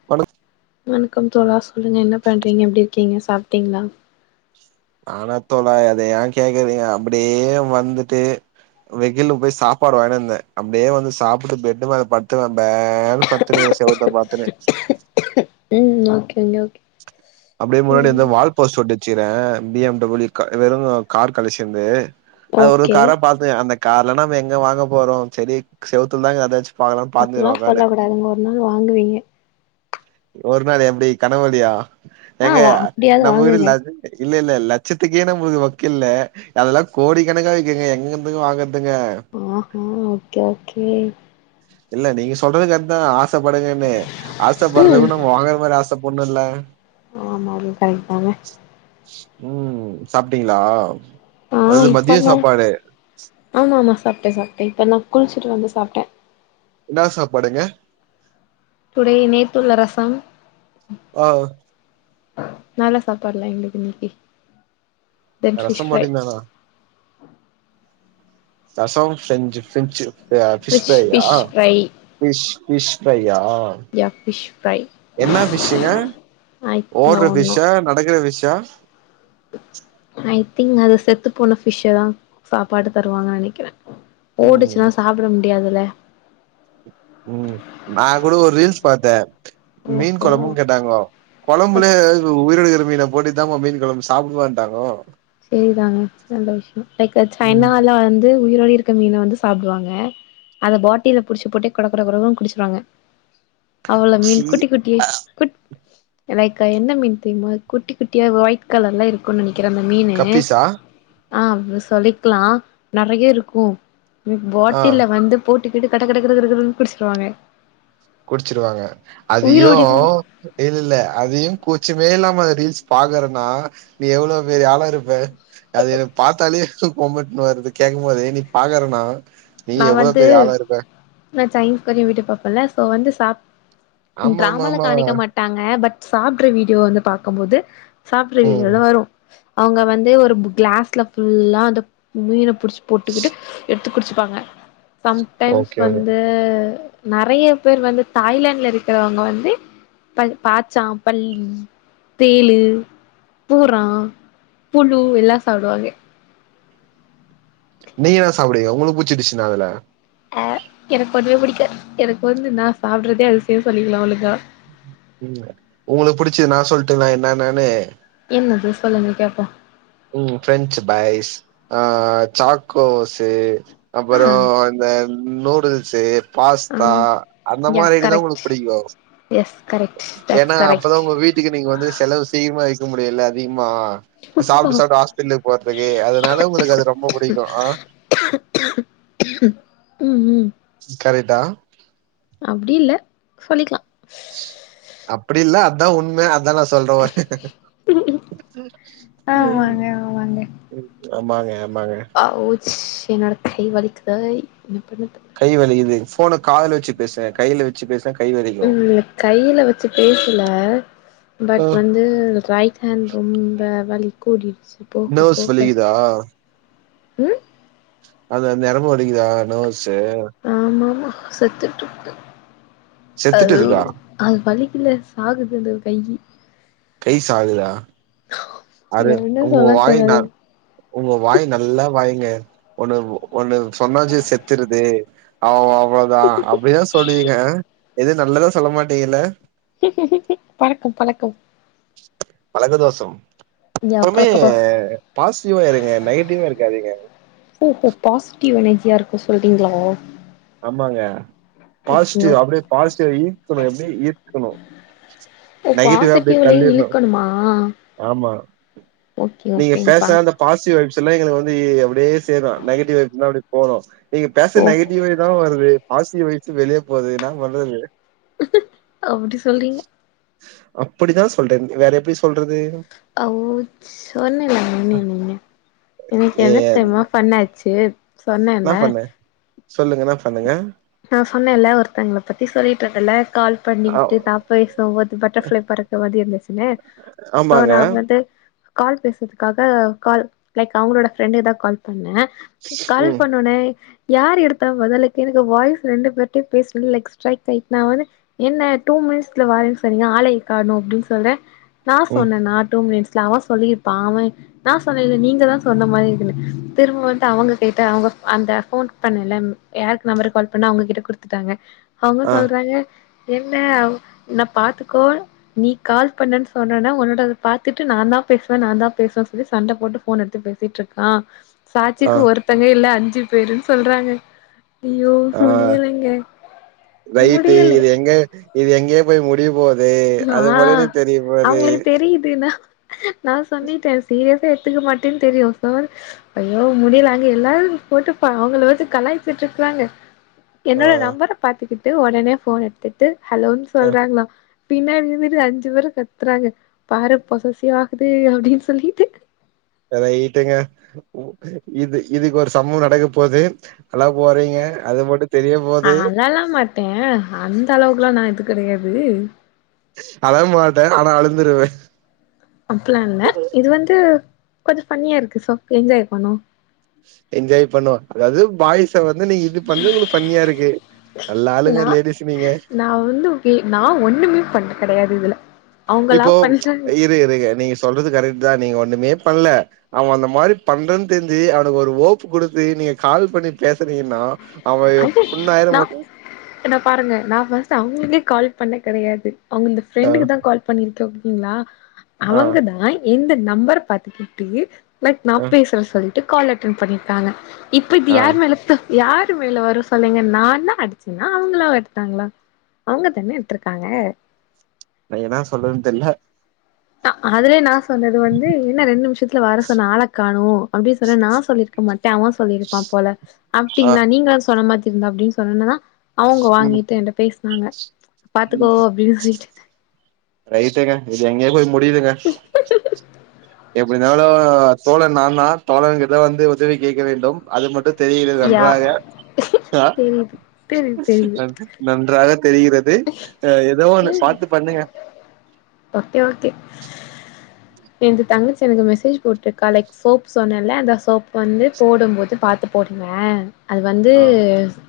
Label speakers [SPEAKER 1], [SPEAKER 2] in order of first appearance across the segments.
[SPEAKER 1] [unintelligible]
[SPEAKER 2] வணக்கம் தோழா சொல்லுங்க என்ன பண்றீங்க எப்டி இருக்கீங்க சாப்டீங்ளா
[SPEAKER 1] ஆனா தோழா அத ஏ கேக்குறீங்க அப்டியே வந்துட்டு வெகில போய் சாப்பாடு வாங்ட்டு வந்தே அப்டியே வந்து சாப்ட்டு பெட்டுமேல பட்த்துருந்தே பேன்னு பட்த்ருந்தே செவுத்த பாத்துனு
[SPEAKER 2] உம் ஓகேங்க ஓகே
[SPEAKER 1] அப்டியே முன்னாடி இந்த
[SPEAKER 2] ம்
[SPEAKER 1] வாழ் போஸ்ட் ஒட்டு வச்சுருக்கே பி எம் டபில்யு க்கா [unintelligible] வெறு கார் கலைக்ஷனு அது ஒரு
[SPEAKER 2] ஓகே
[SPEAKER 1] காரா பா அந்த கார்லா நம்ம எங்க வாங்க போறோ செரி செவ்த்ல தா ஏதாச்சு
[SPEAKER 2] அப்டிலா சொல்லக் கூடாது நீங்க ஒரு நாள் வாங்குவீங்க
[SPEAKER 1] ஒரு நாள் எப்டி கனவுழயா
[SPEAKER 2] ஆ
[SPEAKER 1] ஏங்க
[SPEAKER 2] வா அப்டியாவது
[SPEAKER 1] நம்ம வீடு
[SPEAKER 2] வாங்குங்க
[SPEAKER 1] இல்ல இல்ல இல்ல லட்சத்துக்கே நமக்கு வக்குல்ல அதெல்லா கோடிக்கணக்கா இருக்குங்க எங்கங்க போய் வாங்கறதுக்கு
[SPEAKER 2] ஆஹ் [unintelligible] ஓகே ஓகே
[SPEAKER 1] இல்ல நீங்க சொல்றது கரெக்ட்தா ஆசப்படுங்கன்னு
[SPEAKER 2] ம்
[SPEAKER 1] ஆசப்படுறதுக்கு நம்ம வாங்குற மாரி ஆச ஆசப்படனுல்ல
[SPEAKER 2] ஆமா அது கரெக்ட் தாங்க
[SPEAKER 1] உம் சாப்டீங்ளா
[SPEAKER 2] ஆ இப்பதாங் ஆமா ஆமா சாப்டே சாப்டே இப்பந்தா குளிச்சுட்டு வந்து சாப்டே
[SPEAKER 1] என்னா சாப்பாடுங்க
[SPEAKER 2] டுடே நேத்துள்ள ரசம்
[SPEAKER 1] ஆ
[SPEAKER 2] நல்லா சாப்பாடுலா எங்களுக்கு இன்னைக்கி
[SPEAKER 1] ரசம் மட்டிந்தா ரசம் செஞ்சு [unintelligible] ஃபிஷ் ஃப்ரையா ஃபிஷ் ஃபிஷ் ஃப்ரையா
[SPEAKER 2] யாஃபிஷ் ஃப்ரை
[SPEAKER 1] என்ன ஃபிஷ்ங்க
[SPEAKER 2] ஐ நோ
[SPEAKER 1] ஓடுற
[SPEAKER 2] நோ
[SPEAKER 1] ஃபிஷ்ஷா நடக்குற ஃபிஷ்ஷா
[SPEAKER 2] ஐ திங்க் அந்த செத்து போன ஃபிஷ்ஷதா சாப்பாடு தருவாங்கனு நெனைக்கிறே
[SPEAKER 1] ம்
[SPEAKER 2] ஓடுச்சுன்னா சாப்ட முடியாதுல
[SPEAKER 1] உம் நா கூட ஒரு ரீல்ஸ் பாத்தே மீன்
[SPEAKER 2] ஓஹோ
[SPEAKER 1] கொழம்புனு கேட்டாங்கோ கொழம்புல எதாது உயிரோட இருக்ற மீன போட்டு இதா பா மீன் குழம்பு சாப்டு பான்டாங்கோ
[SPEAKER 2] சேரிதாங்க நல்ல விஷயோ லைக்
[SPEAKER 1] ம்
[SPEAKER 2] சைனால வந்து உயிரோட இரு மீனை வந்து சாப்டுவாங்க அதை பாட்டில புடிச்சு போட்டு கொட கொட கொடனு குடிச்சுருவாங்க அவ்ளோ மீன்
[SPEAKER 1] சீ
[SPEAKER 2] குட்டி குட்டி குட் லைக் என்ன மீன் தெரியுமா குட்டி குட்டியா வயிட் கலர்ல இருக்குன்னு நனக்கிறே அந்த மீன் னு
[SPEAKER 1] கப்பீஸா
[SPEAKER 2] ஆ அப்ப சொல்லிக்லா நறையா இருக்கு
[SPEAKER 1] ஆ
[SPEAKER 2] பாட்டில்ல வந்து போட்டுக்கிட்டு கட கட கட கட கடற்ன்னு குடுச்சிருவாங்க
[SPEAKER 1] குடுச்சிருவாங்க அதியு இல்ல இல்ல அதியு கூச்சமே இல்லாம ரீல்ஸ் பாக்கறன்னா நீ எவ்ளோ பெரிய ஆளா இருப்பே அது எனக்கு பாத்தாலே கொமட்னு வருது கேக்குபோதே நீ பாக்கறன்னா
[SPEAKER 2] நா வந்து நா சைன் கொரயு வீடீயூப் பாப்பேல சோ வந்து சாப் ம்
[SPEAKER 1] ஆமா ஆமா
[SPEAKER 2] ட்ராமால
[SPEAKER 1] ஆமா
[SPEAKER 2] காணிக்க மாட் ட்டாங்க பட் சாப்ட்ற வீடியோ வந்து பாக்கும்போது சாப்ட்ற
[SPEAKER 1] ம்
[SPEAKER 2] வீடியோல வரு அவங்க வந்து ஒரு பு க்ளாஸ்ல ஃபுல்லா அந்த மீன புடுச்சு போட்டுக்கிட்டு எடுத்து குடிச்சிப்பாங்க சம்டைம்ஸ்
[SPEAKER 1] ஓகே ஓகே
[SPEAKER 2] வந்து நறையா பேர் வந்து தாய்லாண்ட்ல இருக்குறவங்க வந்து ப பாட்ச்சா பல்லி தேளு பூர்ரா புழு எல்லா சாப்புடுவாங்க
[SPEAKER 1] நீங்க என்ன சாப்புடுவீங்க உங்களு புட்ச்ச டிஸ் என்ன அதுல
[SPEAKER 2] ஆ எனக்கு ஒன்னுமே புடிக்காத் எனக்கு வந்து நா சாப்ட்றதே அதிசயொ சொல்லிக்கலா அவ்ளோதா
[SPEAKER 1] ம் உங்களுக்கு புடுச்சு நா சொல்லட்டுங்ளா என்னென்னென்னு
[SPEAKER 2] என்னது சொல்லுங்க கேப்போ
[SPEAKER 1] ம் ஃப்ரெஞ்சு ஃப்ரைஸ் ஆ சாக்கோசு
[SPEAKER 2] ஆ
[SPEAKER 1] அப்பறோ இந்த நூடுல்ஸ்ஸு
[SPEAKER 2] ஆ
[SPEAKER 1] பாஸ்தா அந்த
[SPEAKER 2] யா
[SPEAKER 1] மாரி இதுதா
[SPEAKER 2] கரெக்ட்
[SPEAKER 1] உங்களுக்கு புடிக்கு
[SPEAKER 2] எஸ் கரெட் தட்ஸ் கரக்ட்
[SPEAKER 1] இதுக்கு நீங்க வந்து செலவு சீக்கமா ஐஸ்ட்டு முடியு இல்ல அதிக்மா
[SPEAKER 2] ஓ
[SPEAKER 1] சாப்ட்டு சாப்ட்டு ஹாஸ் பிட்டலுக்கு போறதுக்கு அதனால உங்களுக்கு அது ரொம்ப புடிக்கு ஆ
[SPEAKER 2] ம் ம்
[SPEAKER 1] கரெட்டா
[SPEAKER 2] அப்டி இல்ல சொல்லிக்லா
[SPEAKER 1] அப்டி இல்ல அதா உண்ம அதா நா சொல்றவர்க் ம்
[SPEAKER 2] ஆமாங்க
[SPEAKER 1] ம் ஆமாங்க ஆமாங்க
[SPEAKER 2] ஔவ்ஸ் என்னோட கை வலிக்குதொய் என்ன பண்ண
[SPEAKER 1] கை வலிக்குது ஃபோன காதுல வெச்சு பேசு கைல்ல வெ வெச்சு பேசுனா கை வலி
[SPEAKER 2] ம் கைல்ல வெச்சு பேசல
[SPEAKER 1] ஆ
[SPEAKER 2] பட் வந்து ரைட் ஹாண்ட் ரொம்ப வலி கூடிடுச்சு போக
[SPEAKER 1] நர்வ்ஸ்
[SPEAKER 2] போக
[SPEAKER 1] வலிக்குதா
[SPEAKER 2] ம்
[SPEAKER 1] அது நெரம்பு வலிக்கிதா நேவ்ஸ்ஸு
[SPEAKER 2] ஆமா ஆமா செத்துட்டு இருக்கு
[SPEAKER 1] செத்துட்டு இருக்கா
[SPEAKER 2] அது வலிக்கில சாகுது அந்த கையி
[SPEAKER 1] கை சாகுதா அறு
[SPEAKER 2] என்ன
[SPEAKER 1] உங்க
[SPEAKER 2] சொல்ல
[SPEAKER 1] வாயி நா
[SPEAKER 2] தெரியாது
[SPEAKER 1] உங்க வாய் நல்லா வாயுங்க ஒன்னு ஒன்னு சொன்னாச்சு செத்துருது அவ் அவ் அவ்ளோதா அப்டியே சொல்லுவீங்க எது நல்லதா சொல்ல மாட்டீங்கில்ல
[SPEAKER 2] பணக்கம் பழக்கம்
[SPEAKER 1] பழக்க தோசோ
[SPEAKER 2] யா
[SPEAKER 1] எப்பவுமே
[SPEAKER 2] பழக்கதோ
[SPEAKER 1] பாசிட்டிவா இருங்க நெகட்டிவ்வா இருக்காதீங்க
[SPEAKER 2] ஓஹோ பாசிட்டிவ் எனர்ஜியா இருக்கு சொல்றீங்களா
[SPEAKER 1] ஆமாங்க
[SPEAKER 2] ஓகேங்க
[SPEAKER 1] பாசிட்டிவ் அப்டியே பாசிட்டிவ் ஈர்க்கணு எப்டி ஈர்க்கணு
[SPEAKER 2] ஓ
[SPEAKER 1] நெகட்டிவ் அப்டே
[SPEAKER 2] பாசிட்டிவ்லயே
[SPEAKER 1] தள்ளிடணு
[SPEAKER 2] இழுக்கணுமா
[SPEAKER 1] ஆமா
[SPEAKER 2] ஓகே
[SPEAKER 1] நீங்க பேச
[SPEAKER 2] ஓகேங்கப்பா
[SPEAKER 1] அந்த பாசிவ் வைப்ஸ் எங்களுக்கு வந்து அப்படியேணும் சேரும் நெகிடிவ் போனும் நீங்க பேச
[SPEAKER 2] ஓ
[SPEAKER 1] நெக டிவ் வை தா வருது பாசிடிவ் வயசு வெளியே போகுது என்னா பண்றது
[SPEAKER 2] அப்படி சொல்றீங்க
[SPEAKER 1] அப்படிதா சொல்றேன் வேற எப்டி சொல்றது
[SPEAKER 2] அவ் சொன்னேல மின்னே மின்னே இன்னைக்கு என்ன தெர்ம ஃபன் ஆச்சு
[SPEAKER 1] இன்ன பண்ண சொல்லுங்க இன்ன பண்ணங்க
[SPEAKER 2] நா சொன்னலா ஒருத்தவங்கள பத்தி சொல்லிட்டுருந்தல கால்
[SPEAKER 1] ஆ
[SPEAKER 2] பண்ணிட்டு த பேசும்போது பட்டர்ஃப்ளை பறக்குற மாதி இருந்துச்சுன்னுசோ
[SPEAKER 1] ஆமாங்க
[SPEAKER 2] நா வந்து கால் பேசுறதுக்காக கால் லைக் அவங்களோட ஃப்ரெண்டுக்குதா கால் பண்ணே கால்
[SPEAKER 1] ம்
[SPEAKER 2] பண்னோனே யார் எடுத்தா மொதலா கேளுங்க வாய்ஸ் ரெண்டு பேர்ட்டையும் பேசுறது லைக் ஸ்ட்ரைட் நா வந்து என்ன டூ மினிட்ஸ்ல வரேன்னு சொன்னிங்க ஆளையே காணோ அப்டின்னு சொல்ற நா
[SPEAKER 1] ம்
[SPEAKER 2] சொன்னேன டூ மினிட்ஸ் அவ சொல்லியிருப்பா அவ நான் சொன்னால நீங்கதா சொன்ன மாரி இருக்குனு திரும்ப வந்து அவங்க கேட்டு அவங்க அந்த போன் பண்ணல யாருக்கு நம்பர் கால் பண்ணா அவங்ககிட்ட குடுத்துட்டாங்க அவங்க
[SPEAKER 1] ஆ
[SPEAKER 2] சொல்றாங்க என்ன உன்ன பாத்துக்கோ நீ கால் பண்ணன்னு சொன்னனே உன்னோடத பாத்துட்டு நா தா பேசுவ நா தா பேசுவ சொல்லி சண்ட போட்டு போன் எடுத்து பேசு த்திட்டு இருக்கான்
[SPEAKER 1] ஆ
[SPEAKER 2] சாட்சிக்கு ஒருத்தங்க இல்ல அஞ்சு பேருன்னு சொல்றாங்க ஐயோ
[SPEAKER 1] ஆ
[SPEAKER 2] முடியலங்க
[SPEAKER 1] ரைட்டு
[SPEAKER 2] முடியல
[SPEAKER 1] இது எங்க இது எங்கேயோ போய் முடிய போது அது
[SPEAKER 2] ஆ
[SPEAKER 1] மட்டு எனக்கு தெரிய போது
[SPEAKER 2] அவங்களுக்கு தெரியுதுன்னா நா சொன்னிட்டே சீரியஸா எடுத்துக்க மாட்டேன்னு தெரியு சோ ஐயோ முடியல அங்க எல்லாரு போட்டு பா அவங்கள வந்து கலாய்சிட்டு இருக்குறாங்க
[SPEAKER 1] ஆ
[SPEAKER 2] என்னோட நம்பர பாத்துக்கிட்டு உடனே போன் எடுத்துட்டு ஹலோன்னு
[SPEAKER 1] ஆ
[SPEAKER 2] சொல்றாங்களா பின்னாடி இருந்துட்டு அஞ்சு பேரும் கத்துறாங்க பாரு பொசசிவ் ஆகுது அப்டின்னு சொல்லிட்டு
[SPEAKER 1] ரைட்டுங்க இது இதுக்கு ஒரு சம்பவம் நடக்க போது அழ போறீங்க அது மட்டு தெரிய போது
[SPEAKER 2] அழல்லா மாட்ட அந்த அளவுக்குல்லா நா இது கிடையாது
[SPEAKER 1] அழ மாட்ட ஆனா அழுந்துருவே
[SPEAKER 2] அப்ல்லா இல்ல இது வந்து கொஞ்ச ஃபன்னியா இருக்கு சோ என்ஜாய் பண்ணுவோ
[SPEAKER 1] என்ஜாய் பண்ணுவோ அதாவது பாய்ஸ் வந்து நீங்க இது பண்ணறது உங்களுக்கு ஃபன்னியா இருக்கு நல்லா ஆளுங்க
[SPEAKER 2] நா
[SPEAKER 1] லேடிஸ் நீங்க
[SPEAKER 2] நா வந்து கே நா ஒண்ணுமே பண்ண கெடையாது இதுல அவங்களா
[SPEAKER 1] இப்போ
[SPEAKER 2] பண்றாங்க
[SPEAKER 1] இரு இரு நீங்க சொல்றது கரெக்ட் தா நீங்க ஒண்ணுமே பண்ல அவன் அந்த மாரி பண்றன்னு தெரிஞ்சு அவனுக்கு ஒரு ஹோப்பு குடுத்து நீங்க கால் பண்ணி பேசுறீங்கன்னா அவன் எப் புண் ஆயிர மட்டு
[SPEAKER 2] இத பாருங்க நா பஸ்ட் அவங்களுக்கே கால் பண்ண கெடையாது அவங் அவங்கள்து
[SPEAKER 1] ஆ
[SPEAKER 2] ஃப்ரெண்டுக்கு தா கால் பண்ணிருக்கே ஓகேங்களா
[SPEAKER 1] ஆ
[SPEAKER 2] அவங்கதா என்து நம்பர பாத்துகிட்டு லைக் நா
[SPEAKER 1] ஆ
[SPEAKER 2] பேசுற சொல்லிட்டு கால் அட்டண்ட் பண்ணிருக்காங்க இப்ப இது
[SPEAKER 1] ஆ
[SPEAKER 2] யார் மேல யார் மேல வரும் சொல்லீங்க நா தா அடிச்சுன்னா அவங்களா எடுத்தாங்களா அவங்க தான எடுத்திருக்காங்க
[SPEAKER 1] நா ஏனா சொல்லறது தெர்ல
[SPEAKER 2] அதுவே நா சொன்னது வந்து என்ன ரெண்டு நிமிஷத்துல வர சொன்ன ஆள காணு அப்டின்னு சொன்னா நா சொல்லிருக் இருக்க மாட்டே அவ சொல்லியிருப்பா போல
[SPEAKER 1] ஆ
[SPEAKER 2] அப்டிங்ளா நீங்களாது சொல்ல மாட்டீங்களா அப்டின் சொன்னணனா அவங்க
[SPEAKER 1] ம்
[SPEAKER 2] வாங்கிட்டு என்ட பேஸ்னாங்க
[SPEAKER 1] ம்
[SPEAKER 2] பாத்துக்கோ அப்டின் சொல்லிட்டு
[SPEAKER 1] ரைட்டுங்க இது எங்கேயோ போய் முடிதுங்க எப்டிந்தாலு தோழன் நாந்தா தோழன் கிட்டவந்து உதவி கேட்க வேண்டும் அது மட்டு தெரிகிறது
[SPEAKER 2] யா
[SPEAKER 1] நன்றாக ஆ
[SPEAKER 2] தெரியுது தெரியுது தெரியுது
[SPEAKER 1] நன்றாக தெரிகிறது அ ஏதோ ஒன்னு பாத்து பண்ணுங்க
[SPEAKER 2] ஓகே ஓகே என்து தங்கிச்சு எனக்கு மெசேஜ் போட்டிருக்கா லைக் சோப் சொன்னேல அந்த சோப் வந்து போடும் போது பாத்து போடுங்க அது வந்து
[SPEAKER 1] ஆ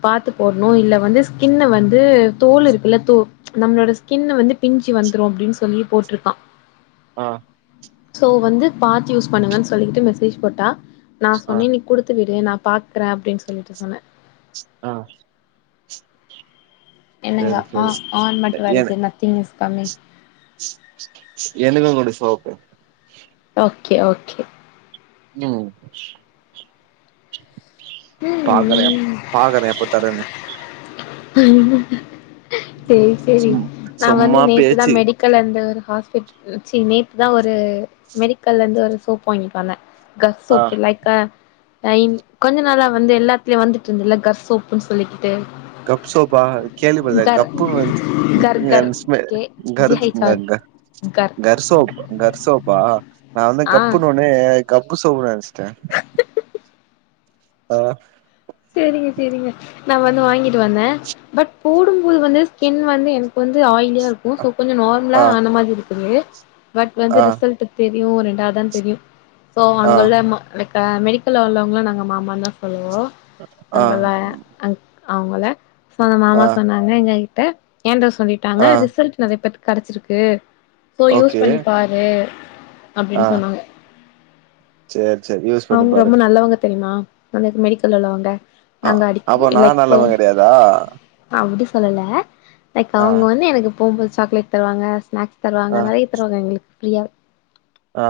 [SPEAKER 2] பாத்து போட்ணு இல்ல வந்து ஸ்கின்ன வந்து தோல் இருக்குல்ல தோ நம்ளோட ஸ்கின்னு வந்து பிஞ்சு வந்துரு அப்டின் சொல்லி போட்ருக்கா
[SPEAKER 1] ஆ
[SPEAKER 2] சோ வந்து பாத்து யூஸ் பண்ணுங்கன் சொல்லிட்டு மெசேஜ் போட்டா நா
[SPEAKER 1] ஆ
[SPEAKER 2] சொன்னே நீ குடுத்துவிடு நா பாத்கற அப்டின் சொல்லிட்டு சொன்னே
[SPEAKER 1] ஆ
[SPEAKER 2] என்னங்க
[SPEAKER 1] சேரி
[SPEAKER 2] ஆ
[SPEAKER 1] சேரி
[SPEAKER 2] ஆன் மட்டு
[SPEAKER 1] எ
[SPEAKER 2] வருது நத்திங் இஸ் கம்மிங்
[SPEAKER 1] எனக்கு குடு சோப்பு
[SPEAKER 2] ஓக்கே ஓக்கே
[SPEAKER 1] உம் பாக்கறே பாக்கறே எப்ப தரேன்னு
[SPEAKER 2] சேரி சேரி
[SPEAKER 1] சும்
[SPEAKER 2] நா வந்து
[SPEAKER 1] சும்மா
[SPEAKER 2] நேத்துதா
[SPEAKER 1] பேச்சு
[SPEAKER 2] மெடிக் கலர்ந்து ஒரு ஹாஸ்பிட்டல் சி நேத்து தா ஒரு மெடிக்கல்ல இருந்து ஒரு சோப் வாங்கிட் வந்தே கர்
[SPEAKER 1] ஆ
[SPEAKER 2] சோப்பு லைக் க [unintelligible] கொஞ்ச நாளா வந்து எல்லாத்துலயு வந்துட்ருந்துல்ல கர் சோப்புன் சொல்லிக்கிட்டு
[SPEAKER 1] கப் சோபா கேள்விப்பட்டதில்ல
[SPEAKER 2] கர்
[SPEAKER 1] கப்புன் வந்துச்
[SPEAKER 2] கர் கர் கே ஜி ஹச் ஆர்
[SPEAKER 1] [unintelligible]
[SPEAKER 2] கர்
[SPEAKER 1] கர்சோப் கர்சோப்பா நா வந்து
[SPEAKER 2] ஆ
[SPEAKER 1] கப்புன் வ னே கப்பு சோப்பு நெனச்சுட்டே ஆ
[SPEAKER 2] சேரிங்க சேரிங்க நா வந்து வாங்கிட்டு வந்தே பட் போடும் போது வந்து ஸ்கின் வந்து எனக்கு வந்து ஆயிலியா தா ருக்கு சோ கொஞ்ச நார்மலா
[SPEAKER 1] ஆ
[SPEAKER 2] ஆன மாத்ரி இருக்குது பட்
[SPEAKER 1] ஆ
[SPEAKER 2] வந்து ரிசல்ட்டு தெரியு ரெண்டாவது தா தெரியு சோ
[SPEAKER 1] ஆ
[SPEAKER 2] அங்வுள்ள மார்க் [unintelligible] மெடிக்கல்ல உள்ளவங்கள நாங்க மாமான் தா சொல்லுவோ
[SPEAKER 1] ஆ
[SPEAKER 2] அங்குல்ல அங் அவுங்கள சொ அந்த
[SPEAKER 1] ஆ
[SPEAKER 2] மாமா சொன்னாங்க எங்க கிட்ட ஏன்டா சொல்லிட்
[SPEAKER 1] ஆ
[SPEAKER 2] டாங்க ரிசல்ட் நெறைய பேத்துக் கெடச்சிருக்கு சோ யூஸ்
[SPEAKER 1] ஓகே
[SPEAKER 2] பண்ணி பாரு அப்டின் சொன்னாங்க
[SPEAKER 1] சேர் சேர் யூஸ் பண்ணி
[SPEAKER 2] அவங்க ரொம்ப
[SPEAKER 1] பாருங்க
[SPEAKER 2] நல்லவங்க தெரிமா அந்த மெடிக்கல்ல உள்ளவங்க
[SPEAKER 1] ஆ
[SPEAKER 2] நாங்க அடிக்க
[SPEAKER 1] அப்போ நா
[SPEAKER 2] இல்ல இப்போ
[SPEAKER 1] நல்லவ கெடையாதா
[SPEAKER 2] அப்டி சொல்லல லைக்
[SPEAKER 1] ஆ
[SPEAKER 2] அவங்க வந்து எனக்கு போம்போது சாக்லேட் தருவாங்க ஸ்நாக்ஸ் தருவாங்க
[SPEAKER 1] ஆ
[SPEAKER 2] நெறைய தருவாங்க எங்களுக் ஃப்ரீயாவே
[SPEAKER 1] ஆ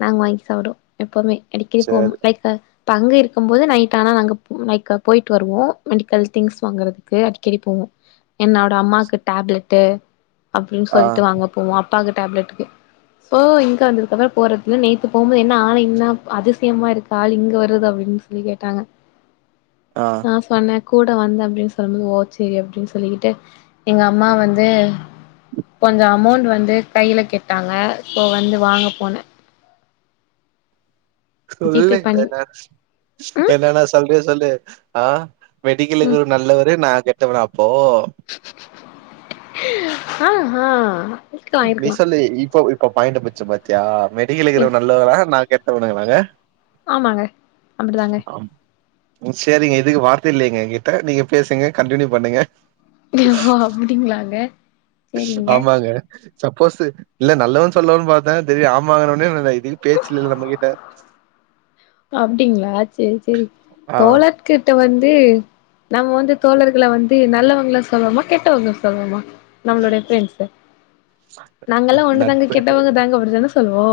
[SPEAKER 2] நாங் வாங்கி சாப்டுவோ எப்பவுமே அடிக்கடி போம்
[SPEAKER 1] சேரி
[SPEAKER 2] லைக் அ தங்கி இருக்கும் போது நைட் ஆனா நா அங்க [unintelligible] போயிட்டு வருவோ மெடிக்கல் திங்ஸ் வாங்கறதுக்கு அடிக்கடி போவோ என்னோட அம்மாக்கு டேப்லெட்டு அப்டின்னு
[SPEAKER 1] ஆ
[SPEAKER 2] சொல்லிட்டு வாங்க போவோ அப்பாக்கு டேப்லெட்டுக்கு இப்போ இங்க வந்ததுக்கு அப்றோ போறது இல்லை நேத்து போம்போது என்ன ஆள் என்ன அதிசயமா இருக்கு ஆள் இங்க வருது அப்படின்னு சொல்லி கேட்டாங்க
[SPEAKER 1] ஆ
[SPEAKER 2] நான் சொன்னே கூட வந்த அப்டின்னு சொல்லும்போது ஓ சரி அப்டின்னு சொல்லிக்கிட்டு எங்க அம்மா வந்து கொஞ்சோ அமௌண்ட் வந்து கையில கேட்டாங்க இப்போ வந்து வாங்க போனே ஜிபே
[SPEAKER 1] சொல்லுங்
[SPEAKER 2] பண்ணி
[SPEAKER 1] எதாச்
[SPEAKER 2] ம்
[SPEAKER 1] என்னென்ன சொல்றியோ சொல்லு ஆ மெடிக்கலுக்கு
[SPEAKER 2] ம்
[SPEAKER 1] இவரு நல்லவரு நா கெட்டவனா அப்போ
[SPEAKER 2] ஆ ஹா
[SPEAKER 1] நீ சொல்லி இப்போ இப்ப பாயிண்ட புச்சோ பாத்தியா
[SPEAKER 2] இரு
[SPEAKER 1] மெடிக்கலக்கிறவ நல்லவனா நா கெட்டவனா இவங்க
[SPEAKER 2] ஆமாங்க அப்டிதாங்க
[SPEAKER 1] சேரிங்க இதுக்கு வார்த்தை இல்லைங்க கிட்டா நீங்க பேசுங்க கண்டினியூ பண்ணுங்க
[SPEAKER 2] ஓ அப்படிங்ளாங்க
[SPEAKER 1] ஆமாங்க சப்போஸ் இல்ல நல்லவன்னு சொல்லுவன்னு பார்த்தே தெரியு ஆமாங்கன்ன உடனே இதா இல் பேச்சில்லல நம்மகிட்ட
[SPEAKER 2] அப்டிங்களா சேரி சேரி தோழா கிட்ட வந்து நம்ம வந்து தோழர்கள வந்து நல்லவங்களா சொல்லாமா கெட்டவங்க சொல்லணுமா நம்மளுோடைய பிரண்ட்ஸ் நாங்கல்லா ஒண்ணு தாங்க
[SPEAKER 1] நட்பு
[SPEAKER 2] கெட்டவங்க தாங்க அப்டித்தான சொல்லுவோ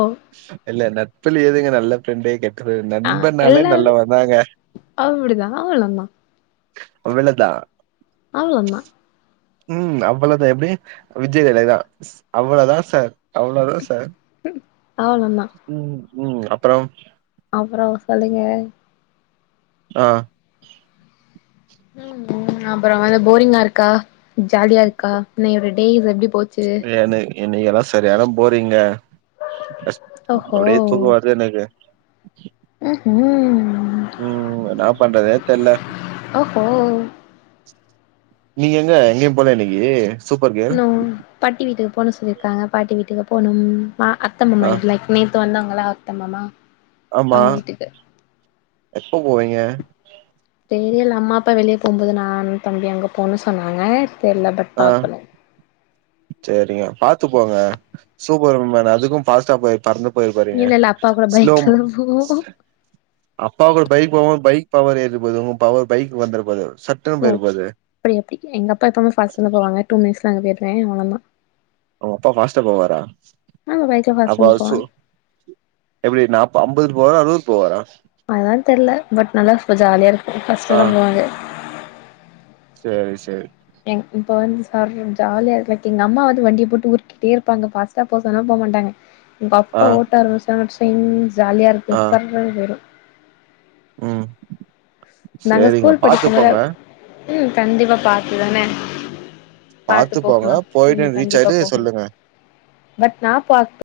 [SPEAKER 1] இல்ல நட்புல ஏதுங்க நல்ல ப்ரெண்டே கெட் ட்ரு
[SPEAKER 2] ஆ
[SPEAKER 1] நண்பனாலே
[SPEAKER 2] எல்லாரு
[SPEAKER 1] நல்லவந்தாங்க
[SPEAKER 2] அப்டிதா அவ்ளோந்தா
[SPEAKER 1] அவளதா
[SPEAKER 2] அவ்ளந்தா
[SPEAKER 1] ம் அவ்ளோதா எப்படிங்க விஜய்லைதா அவ்ளோ தா சார் அவ்ளோ தான் சார்
[SPEAKER 2] அவ்ளோந்தா
[SPEAKER 1] ம் ம் அப்பறோ
[SPEAKER 2] அப்ற சொல்லுங்க
[SPEAKER 1] ஆ
[SPEAKER 2] அப்பறோ வந் போரிங்கா இருக்கா ஜாலியா இருக்கா இன்னை உடய டேஸ் எப்டி போ
[SPEAKER 1] எனக் இன்னைக்கு எல்லா சரியான போரிங்க அப்றோ
[SPEAKER 2] ஓஹோ
[SPEAKER 1] அப்டியே தூக்கம் வருது எனக்கு
[SPEAKER 2] அ ஹு ம்
[SPEAKER 1] ம் என்னா பண்றதுனே தெரில
[SPEAKER 2] ஓஹோ
[SPEAKER 1] நீங்க எங்க எங்கயு போலயா இன்னைக்கு சூப்பர் கேர்ள்
[SPEAKER 2] இன்னு பாட்டி வீட்டுக்கு போணு சொல்லிருக்காங்க பாட்டி வீட்டுக்கு போணும் மா அத்த
[SPEAKER 1] ஆ
[SPEAKER 2] மாமா வீட்ல நேத்து வந்தாங்கல்ல அத்த மாமா
[SPEAKER 1] ஆமா
[SPEAKER 2] அவங்க வீட்டுக்கு
[SPEAKER 1] எப்ப போவீங்க
[SPEAKER 2] தெரியல அம்மா அப்பா வெளியே போகும்போது நானும் தம்பி அங்கே போகுன்னு சொன்னாங்க தெரில பட் பாக்கணு
[SPEAKER 1] சரிங்க பாத்து போங்க சூப்பர்வுமன் அதுக்கு பாஸ்டா போய் பறந்து போயிருப் போறீங்க
[SPEAKER 2] இல்ல இல்ல அப்பா கூட
[SPEAKER 1] ஸ்லோ
[SPEAKER 2] பைக்ல தா போவோ
[SPEAKER 1] அப்பா கூட பைக் போம் போது பைக் பவர் ஏறிற போது உ பவர் பைக் வந்தற போது சட்டனு போயிற போது
[SPEAKER 2] அப்றோ எப்டி எங்கப்பா எப்பமே ஃபாஸ்டா வந்து போவாங்க டூ மினிட்ஸ்ல அங்க போய்டுவே அவ்ளதா
[SPEAKER 1] உங் அப்பா பாஸ்ட்டா போவாரா
[SPEAKER 2] ஆமா பைக்ல
[SPEAKER 1] அப்ப
[SPEAKER 2] ஃபாஸ்ட்டா தா
[SPEAKER 1] அவர் சூ
[SPEAKER 2] போவாங்க
[SPEAKER 1] எப்டி நா ஐம்பதுக் போவாரா அறுவதுக் போவாரா
[SPEAKER 2] அதா தெரில பட் நல்லா ஜாலியா இருக்கு பாஸ்ட்டா
[SPEAKER 1] ஆ
[SPEAKER 2] தா போவாங்க
[SPEAKER 1] சேரி சேரி
[SPEAKER 2] எங் இப்ப வந்து சார் ஜாலியா இருக்க எங்க அம்மா வந்து வண்டியை போட்டு ஊருட்டிக்கிட்டே இருப்பாங்க பாச ட்டா போசோன்னா போ மாட்டாங்க எங்க
[SPEAKER 1] ஆ
[SPEAKER 2] அப்பா ஓட்ட ஆரமுச்சிட்டாங்க ஜொயிங் ஜாலியாக இருக்கு
[SPEAKER 1] ஆ
[SPEAKER 2] சர்ருனு போயிரு
[SPEAKER 1] ம்
[SPEAKER 2] நாங்க
[SPEAKER 1] சேரிங்க
[SPEAKER 2] ஸ்கூல்
[SPEAKER 1] பாத்து
[SPEAKER 2] படிக்கும் போத
[SPEAKER 1] போங்க
[SPEAKER 2] ம் கண்டிப்பா பாத்துதானே பாத்து
[SPEAKER 1] போங்க
[SPEAKER 2] போகலா இனி
[SPEAKER 1] போயிட்டு ரீச்
[SPEAKER 2] கண்டிப்பா
[SPEAKER 1] ஆயிட்டு
[SPEAKER 2] போகணு
[SPEAKER 1] சொல்லுங்க
[SPEAKER 2] பட் நா பாத்